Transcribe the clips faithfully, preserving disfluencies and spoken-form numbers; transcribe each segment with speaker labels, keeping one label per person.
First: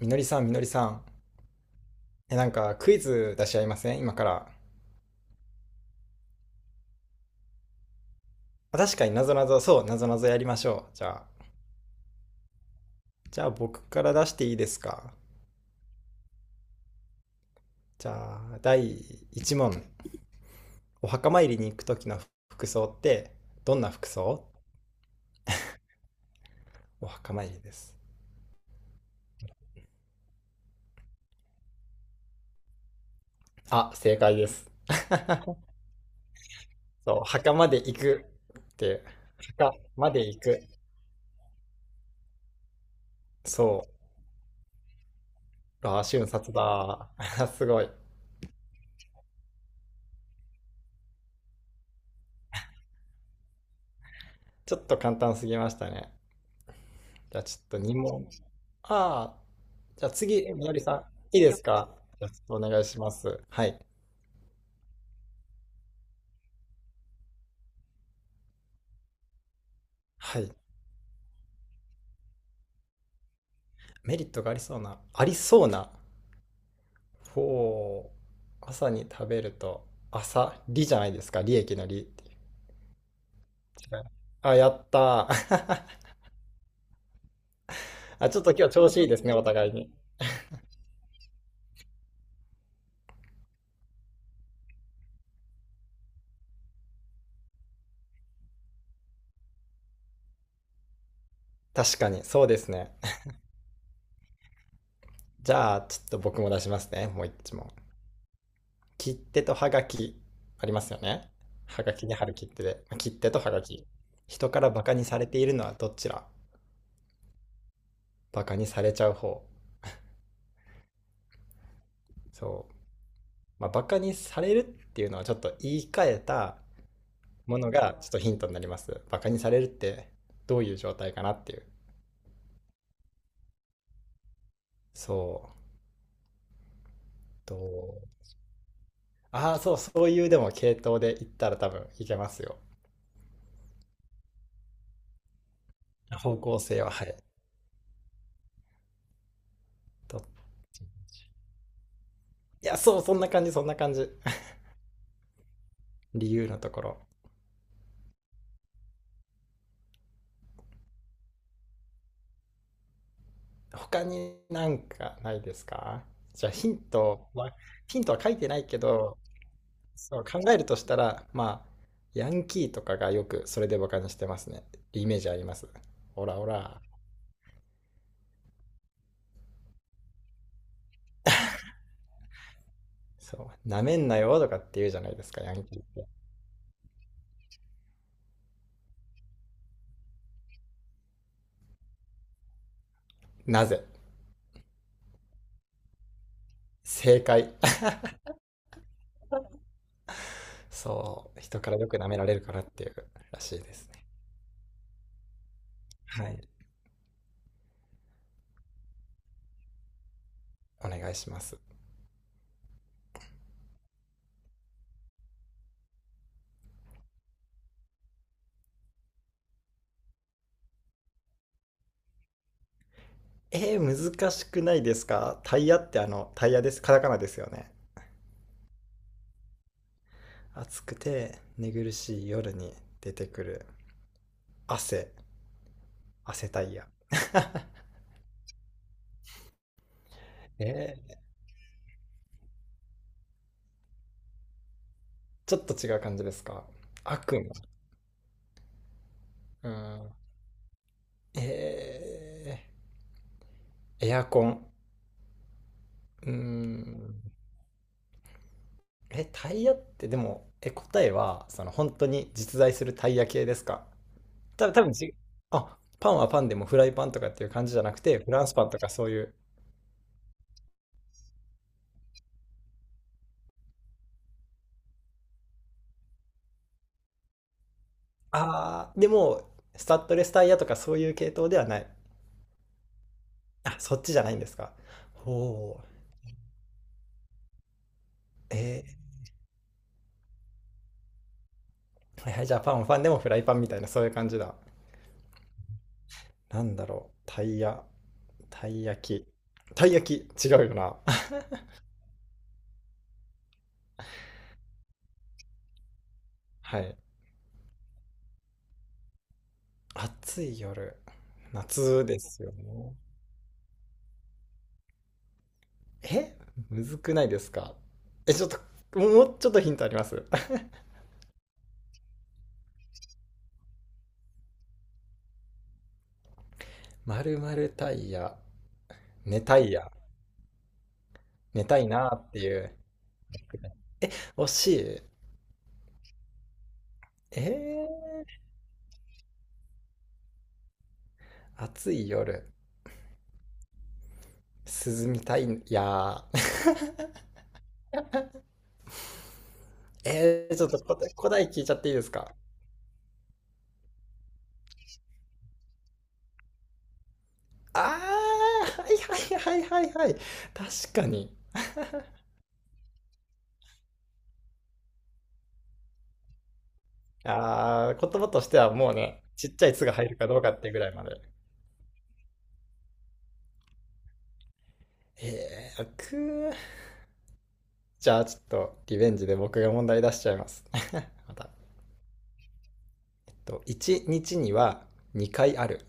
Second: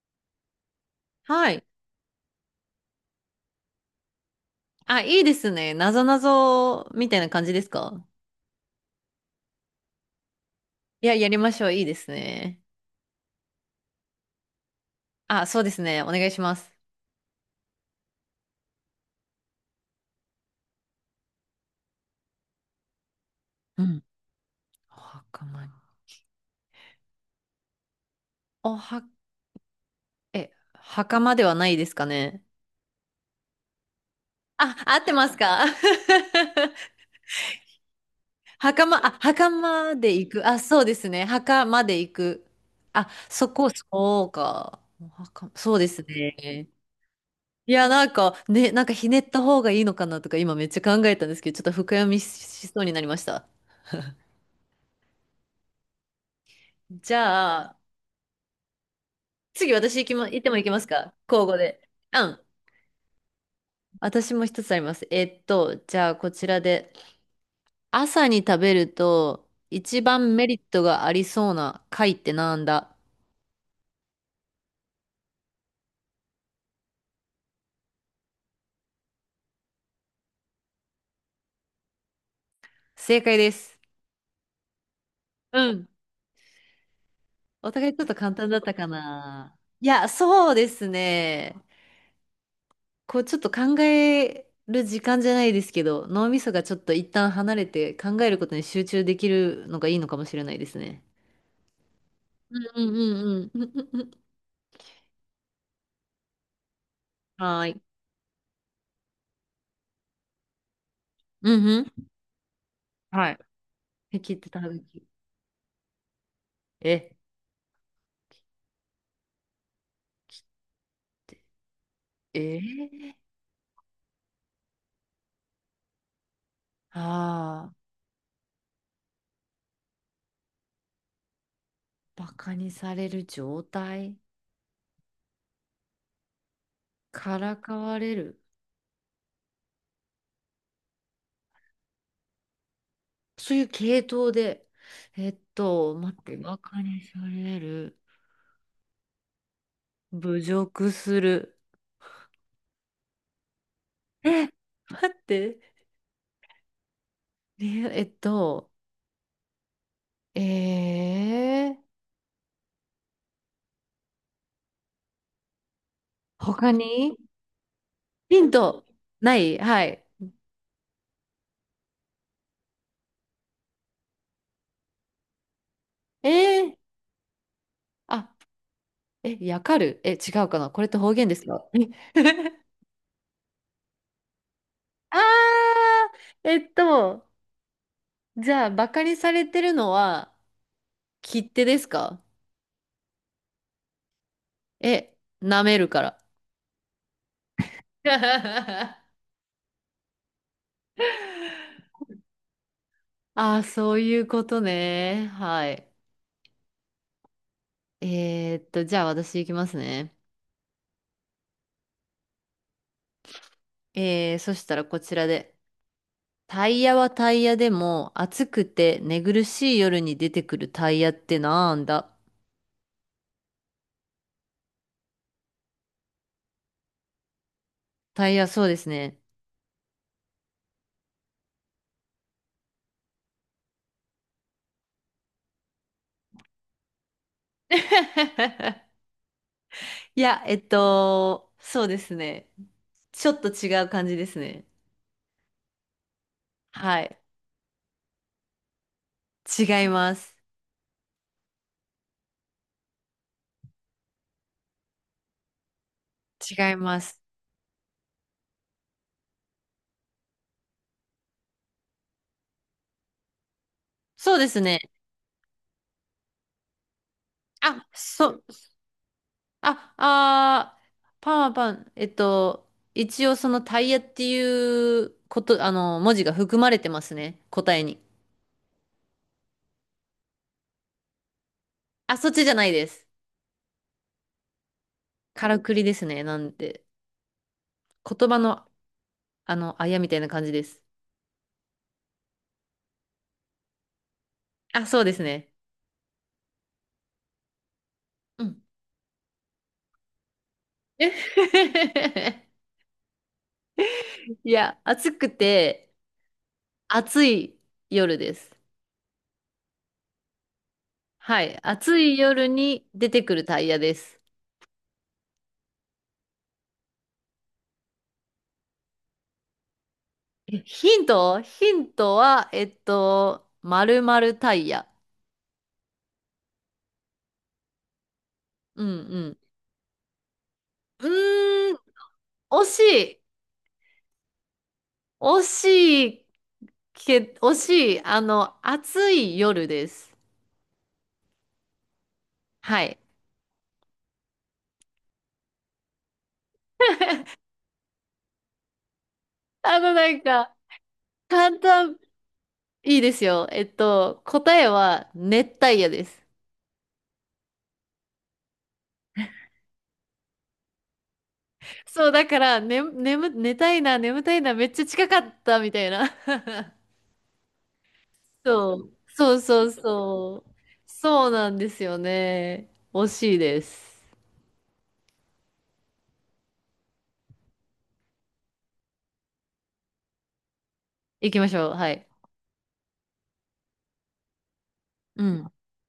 Speaker 1: みのりさん、みのりさん。
Speaker 2: はい。
Speaker 1: え、なんかクイズ出し合いません今から？
Speaker 2: あ、いいですね。なぞなぞみたいな感じですか？
Speaker 1: あ確かになぞなぞ、そう、なぞなぞやりましょう。じ
Speaker 2: い
Speaker 1: ゃ
Speaker 2: や、
Speaker 1: あ、
Speaker 2: やりましょう。いいですね。
Speaker 1: じゃあ僕から出していいですか？
Speaker 2: あ、そうですね。お願いします。
Speaker 1: じゃあ、だいいちもん問。お墓参りに行く時の服装って、どん
Speaker 2: う
Speaker 1: な
Speaker 2: ん。
Speaker 1: 服装？
Speaker 2: お袴に。
Speaker 1: お墓参りです。
Speaker 2: おは、え、袴ではないですかね。
Speaker 1: あ、正解です。
Speaker 2: あ、合ってますか？
Speaker 1: そう、墓まで行くっ
Speaker 2: 袴、
Speaker 1: て、
Speaker 2: あ、
Speaker 1: 墓
Speaker 2: 袴
Speaker 1: ま
Speaker 2: で
Speaker 1: で
Speaker 2: 行
Speaker 1: 行
Speaker 2: く。あ、
Speaker 1: く。
Speaker 2: そうですね。袴で行く。あ、そこ、
Speaker 1: そう。
Speaker 2: そうか。お墓そうで
Speaker 1: あ
Speaker 2: す
Speaker 1: ー、瞬殺
Speaker 2: ね。
Speaker 1: だ。す
Speaker 2: い
Speaker 1: ご
Speaker 2: や、
Speaker 1: い。
Speaker 2: なんか、ね、なんかひねった方がいいのかなとか、今めっちゃ考えたんですけど、ちょっと深読みししそうになりました。
Speaker 1: ちょっと簡単すぎましたね。
Speaker 2: じ
Speaker 1: じゃあちょ
Speaker 2: ゃ
Speaker 1: っと
Speaker 2: あ、
Speaker 1: にもん問。ああ、
Speaker 2: 次私
Speaker 1: じ
Speaker 2: 行
Speaker 1: ゃあ
Speaker 2: きま、行っ
Speaker 1: 次、
Speaker 2: て
Speaker 1: え
Speaker 2: も行
Speaker 1: み
Speaker 2: き
Speaker 1: の
Speaker 2: ま
Speaker 1: り
Speaker 2: す
Speaker 1: さ
Speaker 2: か？
Speaker 1: ん、いい
Speaker 2: 交
Speaker 1: で
Speaker 2: 互
Speaker 1: す
Speaker 2: で。
Speaker 1: か？
Speaker 2: う
Speaker 1: じゃあち
Speaker 2: ん。
Speaker 1: ょっとお願いします。はい。
Speaker 2: 私も一つあります。えっと、じゃあこちらで。朝に食べると一番
Speaker 1: は
Speaker 2: メ
Speaker 1: い。
Speaker 2: リットがありそうな貝ってなんだ？
Speaker 1: メリットがありそうな、ありそうな。ほう。朝に食べると、朝、利じゃないですか。利益の利ってい
Speaker 2: 正解です。
Speaker 1: う。違う？あ、やった
Speaker 2: うん。
Speaker 1: ー。
Speaker 2: お互いちょっと
Speaker 1: あ、
Speaker 2: 簡
Speaker 1: ちょっ
Speaker 2: 単
Speaker 1: と
Speaker 2: だっ
Speaker 1: 今
Speaker 2: た
Speaker 1: 日
Speaker 2: か
Speaker 1: 調子いいですね、お
Speaker 2: な。
Speaker 1: 互い
Speaker 2: い
Speaker 1: に。
Speaker 2: や、そうですね。こうちょっと考える時間じゃないですけど、脳みそがちょっと一旦離れて考えることに集中できるのがいいのかもしれないですね。
Speaker 1: 確かに、そう
Speaker 2: う
Speaker 1: で
Speaker 2: ん
Speaker 1: す
Speaker 2: う
Speaker 1: ね。
Speaker 2: んうんうん。
Speaker 1: じゃあ、ちょっと僕も出しますね。もう 一
Speaker 2: はー
Speaker 1: 問。
Speaker 2: い。
Speaker 1: 切手とはがき、ありますよね。
Speaker 2: うんう
Speaker 1: はが
Speaker 2: ん。
Speaker 1: きに貼る切手で。切
Speaker 2: は
Speaker 1: 手
Speaker 2: い。
Speaker 1: とはがき。
Speaker 2: 敵っ
Speaker 1: 人
Speaker 2: てた
Speaker 1: から
Speaker 2: ぬ
Speaker 1: バカに
Speaker 2: き。
Speaker 1: されているのはどちら？
Speaker 2: え、
Speaker 1: バカにされちゃう方。
Speaker 2: え
Speaker 1: そう、
Speaker 2: ー、
Speaker 1: まあ、バカにされるっていうのはちょっと言い換えたもの
Speaker 2: ああ、
Speaker 1: がちょっとヒントになります。バカにされるってどういう状態かなっていう。
Speaker 2: バカにされる状態。
Speaker 1: そう
Speaker 2: からかわ
Speaker 1: と、
Speaker 2: れる。
Speaker 1: ああ、そう、そういうでも系統で言ったら多分いけますよ。
Speaker 2: そういう系統で。えっと、待って、
Speaker 1: 方向
Speaker 2: バカ
Speaker 1: 性は？
Speaker 2: に
Speaker 1: はい。
Speaker 2: される。
Speaker 1: と。
Speaker 2: 侮辱する。
Speaker 1: いや、そう、そんな感じそんな感じ。
Speaker 2: え、待って。
Speaker 1: 理由のところ。
Speaker 2: ねえっと、えー、
Speaker 1: 他になんかないですか？じゃあヒ
Speaker 2: 他
Speaker 1: ン
Speaker 2: に
Speaker 1: トはヒントは書い
Speaker 2: ヒ
Speaker 1: て
Speaker 2: ン
Speaker 1: ないけ
Speaker 2: ト、
Speaker 1: ど。
Speaker 2: ないはい。
Speaker 1: そう考えるとしたら、まあ、ヤンキーとかがよくそれでバカにしてますね。イメージあります。オ
Speaker 2: え
Speaker 1: ラオ
Speaker 2: ー、
Speaker 1: ラ。
Speaker 2: あ、え、やかる、え、違うかな、これって方言ですか？え
Speaker 1: そう、なめんなよとかって言うじゃないですか、ヤンキーっ
Speaker 2: あ
Speaker 1: て。
Speaker 2: ー、えっと、じゃあ、バカにされてるのは、切手ですか？
Speaker 1: なぜ？
Speaker 2: え、舐めるから。
Speaker 1: 正解。そう、人からよく舐められるからっていうら
Speaker 2: あ
Speaker 1: しい
Speaker 2: あ、
Speaker 1: です
Speaker 2: そう
Speaker 1: ね。
Speaker 2: いうことね。はい。
Speaker 1: はい、
Speaker 2: えーっと、じゃあ私行きますね。
Speaker 1: お願いします。
Speaker 2: えー、そしたらこちらで。タイヤはタイヤでも、暑くて寝苦しい夜に出てくるタイヤってなんだ？
Speaker 1: えー、難しくないですか？タイヤってあの、タイヤです。カタカナですよね。
Speaker 2: タイヤ、そうですね。
Speaker 1: 暑くて寝苦しい夜に出てくる汗。汗タイヤ。
Speaker 2: いや、えっ
Speaker 1: えー
Speaker 2: と、そうですね。ちょっと違う感じですね。
Speaker 1: ちょっと違う感じですか？
Speaker 2: はい。
Speaker 1: 悪夢。う
Speaker 2: 違い
Speaker 1: ん。
Speaker 2: ます。
Speaker 1: えー、エアコン。う
Speaker 2: 違いま
Speaker 1: ん。
Speaker 2: す。
Speaker 1: え、タイヤってでも、え、答えは、その本当に実在するタイヤ系ですか？
Speaker 2: そうです
Speaker 1: た
Speaker 2: ね。
Speaker 1: 多分じ、あ、パンはパンでもフライパンとかっていう感じじゃ
Speaker 2: あ、
Speaker 1: なくて、
Speaker 2: そ
Speaker 1: フラ
Speaker 2: う。
Speaker 1: ンスパンとかそういう。
Speaker 2: あ、あー、パンはパン。えっと、一応そのタイヤっていうこと、あの、文字が含まれてますね。答えに。
Speaker 1: あー、でも、スタッドレスタイヤとかそういう系統ではない。
Speaker 2: あ、そっちじゃないです。
Speaker 1: あ、そっちじゃないんですか。
Speaker 2: からく
Speaker 1: ほ
Speaker 2: り
Speaker 1: う。
Speaker 2: ですね。なんで、言葉の、
Speaker 1: え
Speaker 2: あの、あやみたいな感じです。
Speaker 1: ー、はいはい、じゃあパンはパンでもフライパンみたいな、そういう感じだ。
Speaker 2: あ、そうですね。
Speaker 1: なんだろう、タイヤ。
Speaker 2: うん。
Speaker 1: たい焼き。たい焼き、違うよな。
Speaker 2: いや、暑くて、
Speaker 1: はい。
Speaker 2: 暑い夜です。
Speaker 1: 暑い夜。
Speaker 2: はい。暑
Speaker 1: 夏
Speaker 2: い
Speaker 1: です
Speaker 2: 夜
Speaker 1: よ
Speaker 2: に
Speaker 1: ね。
Speaker 2: 出てくるタイヤです。
Speaker 1: えむずくないですか？え、ちょっと、もうもうちょっとヒントあります。
Speaker 2: え ヒント、ヒントは、えっと、丸々タイヤ。
Speaker 1: まるまるタイヤ。
Speaker 2: うんうん。
Speaker 1: 寝たいや。
Speaker 2: う
Speaker 1: 寝
Speaker 2: ーん、
Speaker 1: たいなーってい
Speaker 2: 惜
Speaker 1: う。
Speaker 2: しい。
Speaker 1: 惜しい。
Speaker 2: 惜しいけ、
Speaker 1: え
Speaker 2: 惜しい。あ
Speaker 1: ー、
Speaker 2: の、暑い夜です。
Speaker 1: 暑い夜。
Speaker 2: はい。
Speaker 1: 涼みたいやー。
Speaker 2: あの、なん
Speaker 1: え
Speaker 2: か、
Speaker 1: ー、ちょっと答え、答え
Speaker 2: 簡
Speaker 1: 聞いちゃっていい
Speaker 2: 単、
Speaker 1: ですか？
Speaker 2: いいですよ。えっと、答えは熱帯夜です。
Speaker 1: あー、はいはいはいはいはい。確かに。
Speaker 2: そう、だから、ね、眠、寝たいな、眠たいな、めっちゃ近かったみたいな。
Speaker 1: ああ、言葉と しては
Speaker 2: そ
Speaker 1: もう
Speaker 2: う、
Speaker 1: ね、
Speaker 2: そう
Speaker 1: ちっち
Speaker 2: そ
Speaker 1: ゃ
Speaker 2: う
Speaker 1: い「つ」が入るかどう
Speaker 2: そう。
Speaker 1: かっていうぐらいまで。
Speaker 2: そうなんですよね。惜しいです。
Speaker 1: えー、くじゃあちょっとリベンジで僕が問題出しちゃいます。
Speaker 2: 行
Speaker 1: ま
Speaker 2: きま
Speaker 1: た。
Speaker 2: しょう。はい。
Speaker 1: と、いちにちにちには
Speaker 2: う
Speaker 1: 2
Speaker 2: ん、
Speaker 1: 回ある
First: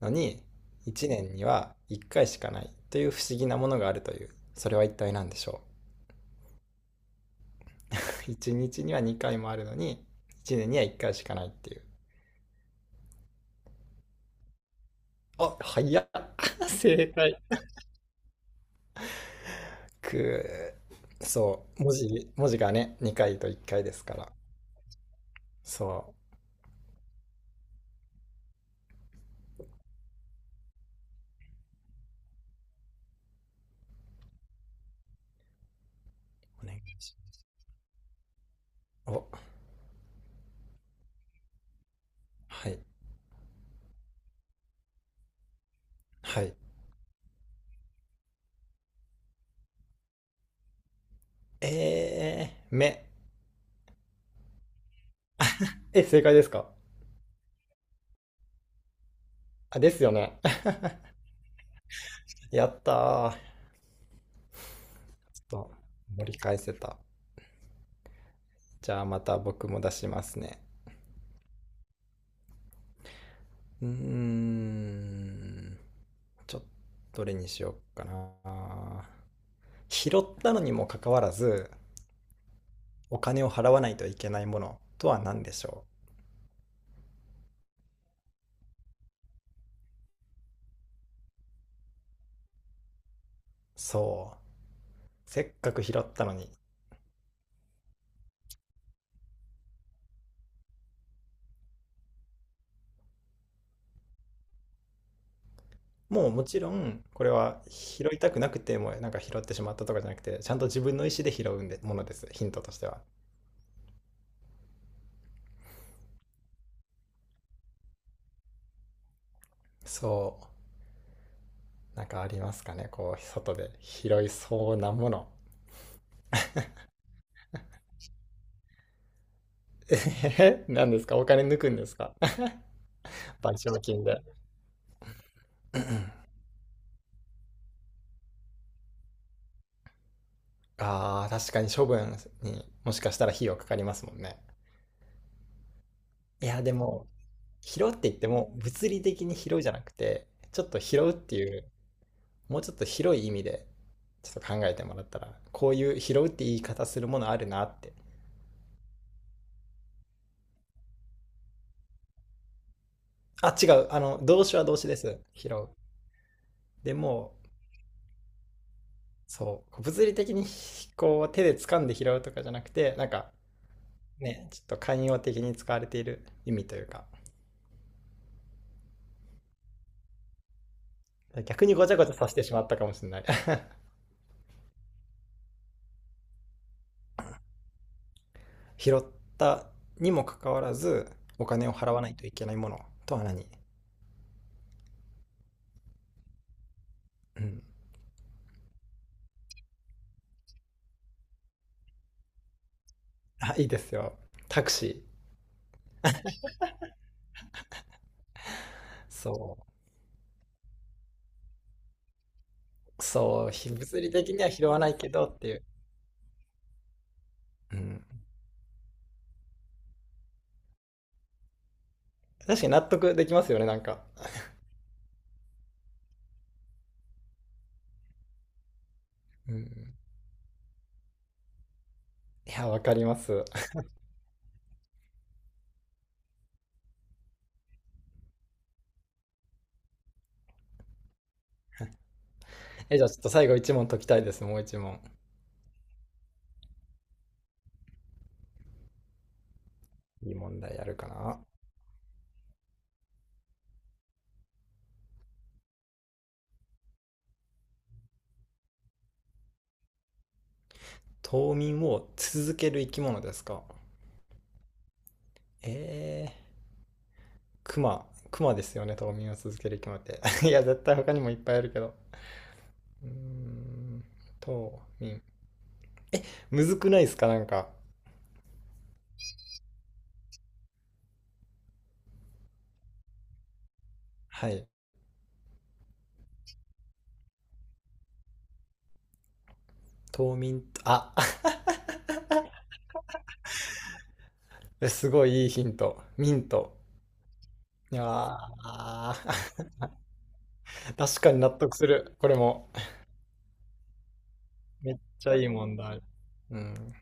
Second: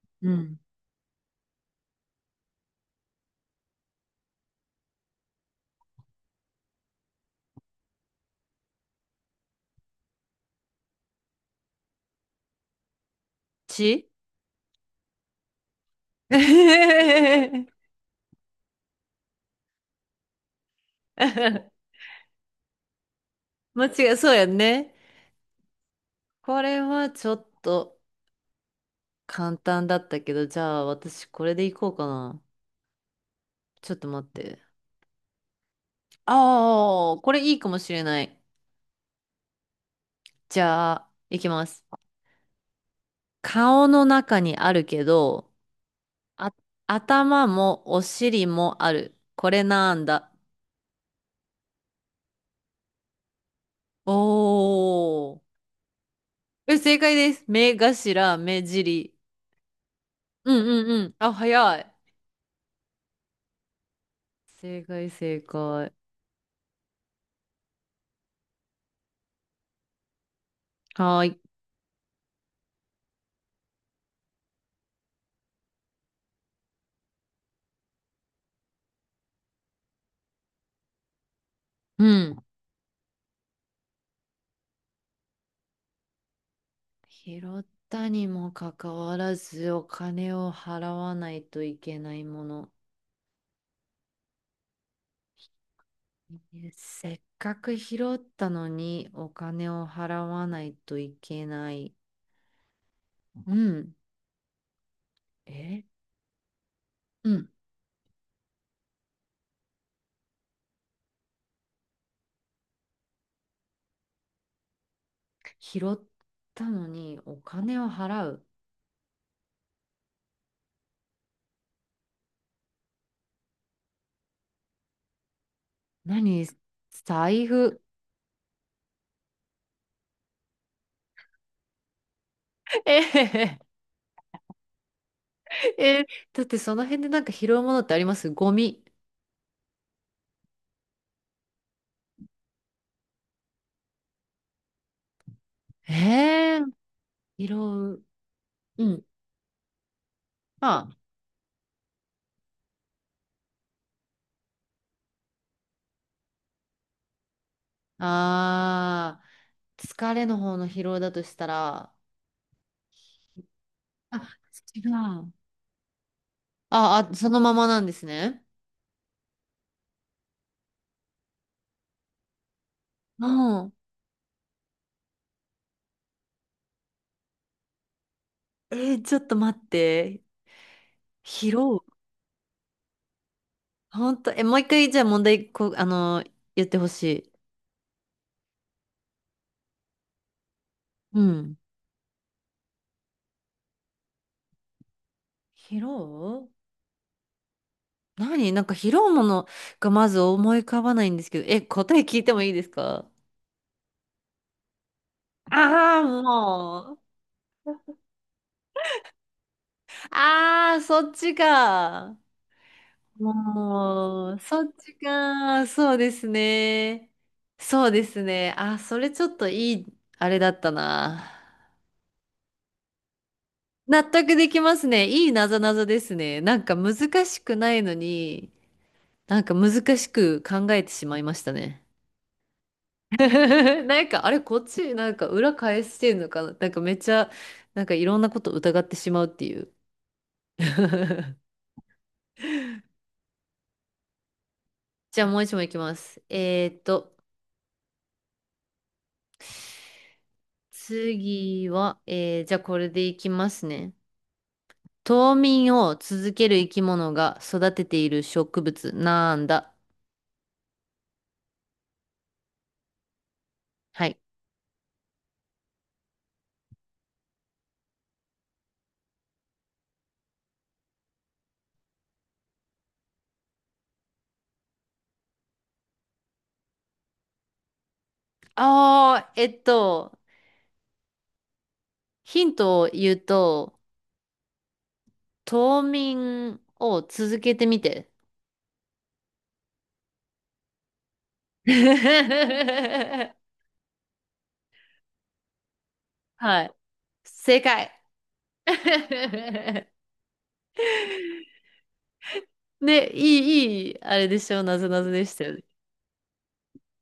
Speaker 1: の
Speaker 2: う
Speaker 1: に、
Speaker 2: ん。
Speaker 1: いちねんにはいっかいしかないという不思議なものがあるという。それは一体何でしょう？ いち 日にはにかいもあるのに、いちねんにはいっかいしかないっていう。
Speaker 2: ち
Speaker 1: あ、早っ。 正解。
Speaker 2: 間
Speaker 1: くー、そう、文字、文字がね、にかいといっかいです
Speaker 2: 違
Speaker 1: か
Speaker 2: い、
Speaker 1: ら。
Speaker 2: そうやんね。
Speaker 1: そう。
Speaker 2: これはちょっと簡単だったけど、じゃあ私これで行こうかな。ちょっと待って。
Speaker 1: お願い
Speaker 2: あ
Speaker 1: し
Speaker 2: あ、これいいかもしれない。
Speaker 1: ますお、
Speaker 2: じゃあ、行きます。
Speaker 1: はい。
Speaker 2: 顔の中にあるけど、
Speaker 1: は
Speaker 2: あ、
Speaker 1: い。
Speaker 2: 頭もお尻もある。これなんだ。
Speaker 1: えー、目。
Speaker 2: おー。
Speaker 1: え、正解ですか？
Speaker 2: え、正解です。目頭、目尻。
Speaker 1: あ、ですよね。
Speaker 2: うんうんうん。あ、早い。
Speaker 1: やったー。ちょ
Speaker 2: 正解、正
Speaker 1: っと、
Speaker 2: 解。
Speaker 1: 盛り返せた。じゃあまた僕も出しますね。
Speaker 2: はーい。
Speaker 1: うーん。ちょっと、どれにしようかな。拾ったのにもかかわらず、
Speaker 2: うん。
Speaker 1: お金を払わないといけないものとは何でしょ
Speaker 2: 拾ったにもかかわらず、お金を払わないといけないもの。
Speaker 1: う？そう。せっかく拾ったのに、
Speaker 2: せっかく拾ったのにお金を払わないといけない。うん。え
Speaker 1: もう、もちろん、こ
Speaker 2: う
Speaker 1: れ
Speaker 2: ん。
Speaker 1: は拾いたくなくても、なんか拾ってしまったとかじゃなくて、ちゃんと自分の意思で拾うんで、ものです。ヒントとしては。
Speaker 2: 拾ったのにお金を払う。
Speaker 1: そう。なんかありますかねこう、外で拾いそうなもの。
Speaker 2: 何財布。
Speaker 1: えへへ何ですか？お金抜くんですか？
Speaker 2: えへ
Speaker 1: 賠
Speaker 2: へ、
Speaker 1: 償金で。
Speaker 2: え、だってその辺でなんか拾うものってあります？ゴミ。
Speaker 1: ああ、確かに処分にもしかしたら費用かかりますもんね。い
Speaker 2: え
Speaker 1: や、
Speaker 2: ー、
Speaker 1: でも、
Speaker 2: 拾
Speaker 1: 拾うっ
Speaker 2: う。
Speaker 1: て言っても、
Speaker 2: う
Speaker 1: 物理
Speaker 2: ん。
Speaker 1: 的に拾うじゃなくて、ちょっ
Speaker 2: ま
Speaker 1: と拾うっていう、もうちょっと広い意味でちょっと考えてもらったら、こういう拾うって言い方するものあるなって。
Speaker 2: あー、疲れの方の疲労だとしたら、
Speaker 1: あ、違う。あ
Speaker 2: あ、
Speaker 1: の動詞は動
Speaker 2: 違
Speaker 1: 詞です、
Speaker 2: う。
Speaker 1: 拾う。で
Speaker 2: あ、あ、そ
Speaker 1: も、
Speaker 2: のままなんですね。
Speaker 1: そう、物理的にこう手で掴んで拾うとかじゃなくて、なん
Speaker 2: う
Speaker 1: か
Speaker 2: ん。
Speaker 1: ね、ちょっと寛容的に使われている意味というか。
Speaker 2: えー、ちょっと待って。疲
Speaker 1: 逆に
Speaker 2: 労。
Speaker 1: ごちゃごちゃさせてしまったかもしれない。
Speaker 2: ほんと、え、もう一回、じゃあ問題、こう、あの、言ってほしい。
Speaker 1: 拾ったにもかかわらず
Speaker 2: う
Speaker 1: お
Speaker 2: ん。
Speaker 1: 金を払わないといけないものとは何？
Speaker 2: 疲労、
Speaker 1: うん。
Speaker 2: 何なんか疲労ものがまず思い浮かばないんですけど、え、答え聞いてもいいですか？
Speaker 1: あ、いいですよ。タクシ
Speaker 2: ああー、もう。
Speaker 1: ー。そう
Speaker 2: ああ、そっちか。
Speaker 1: そう、ひ物理的
Speaker 2: もう、
Speaker 1: には
Speaker 2: そ
Speaker 1: 拾
Speaker 2: っ
Speaker 1: わな
Speaker 2: ち
Speaker 1: いけどっていう。
Speaker 2: か。そうですね。
Speaker 1: う
Speaker 2: そう
Speaker 1: ん。
Speaker 2: ですね。あ、それちょっといい、あれだったな。
Speaker 1: 確かに納得できますよね、なんか。
Speaker 2: 納得できますね。いいなぞなぞですね。なんか難しくないのに、なん
Speaker 1: う
Speaker 2: か
Speaker 1: ん。
Speaker 2: 難しく考えてしまいましたね。
Speaker 1: いや、わかりま す。
Speaker 2: なんか、あれ、こっち、なんか裏返してんのかな。なんかめっちゃ、なんかいろんなこと疑ってしまうっていう。
Speaker 1: え、じゃあちょっと最後一問解きたいです、もう一問。
Speaker 2: じゃあもう一問いきます。えーっと。
Speaker 1: いい問題やるかな。
Speaker 2: 次は、えー、じゃあこれでいきますね。冬眠を続ける生き物が育てている植物なんだ。
Speaker 1: 冬眠を続ける生き物ですか？
Speaker 2: はい。
Speaker 1: えー、クマ。クマですよね、冬眠を続ける生き物って。いや、絶対他にもいっぱいあるけど。うーん、冬眠。え、むずくないですか、なんか。
Speaker 2: ああ、えっと、ヒントを言うと、
Speaker 1: はい。
Speaker 2: 冬眠を続けてみて。
Speaker 1: 冬眠と、あ。 えすごいいいヒント。ミン
Speaker 2: はい。
Speaker 1: ト。
Speaker 2: 正解。
Speaker 1: いや ー、確かに納得する。これも。
Speaker 2: ね、いい、いい、あれでしょう、なぞ
Speaker 1: めっ
Speaker 2: なぞで
Speaker 1: ち
Speaker 2: し
Speaker 1: ゃい
Speaker 2: た
Speaker 1: い
Speaker 2: よね。
Speaker 1: 問題。うん。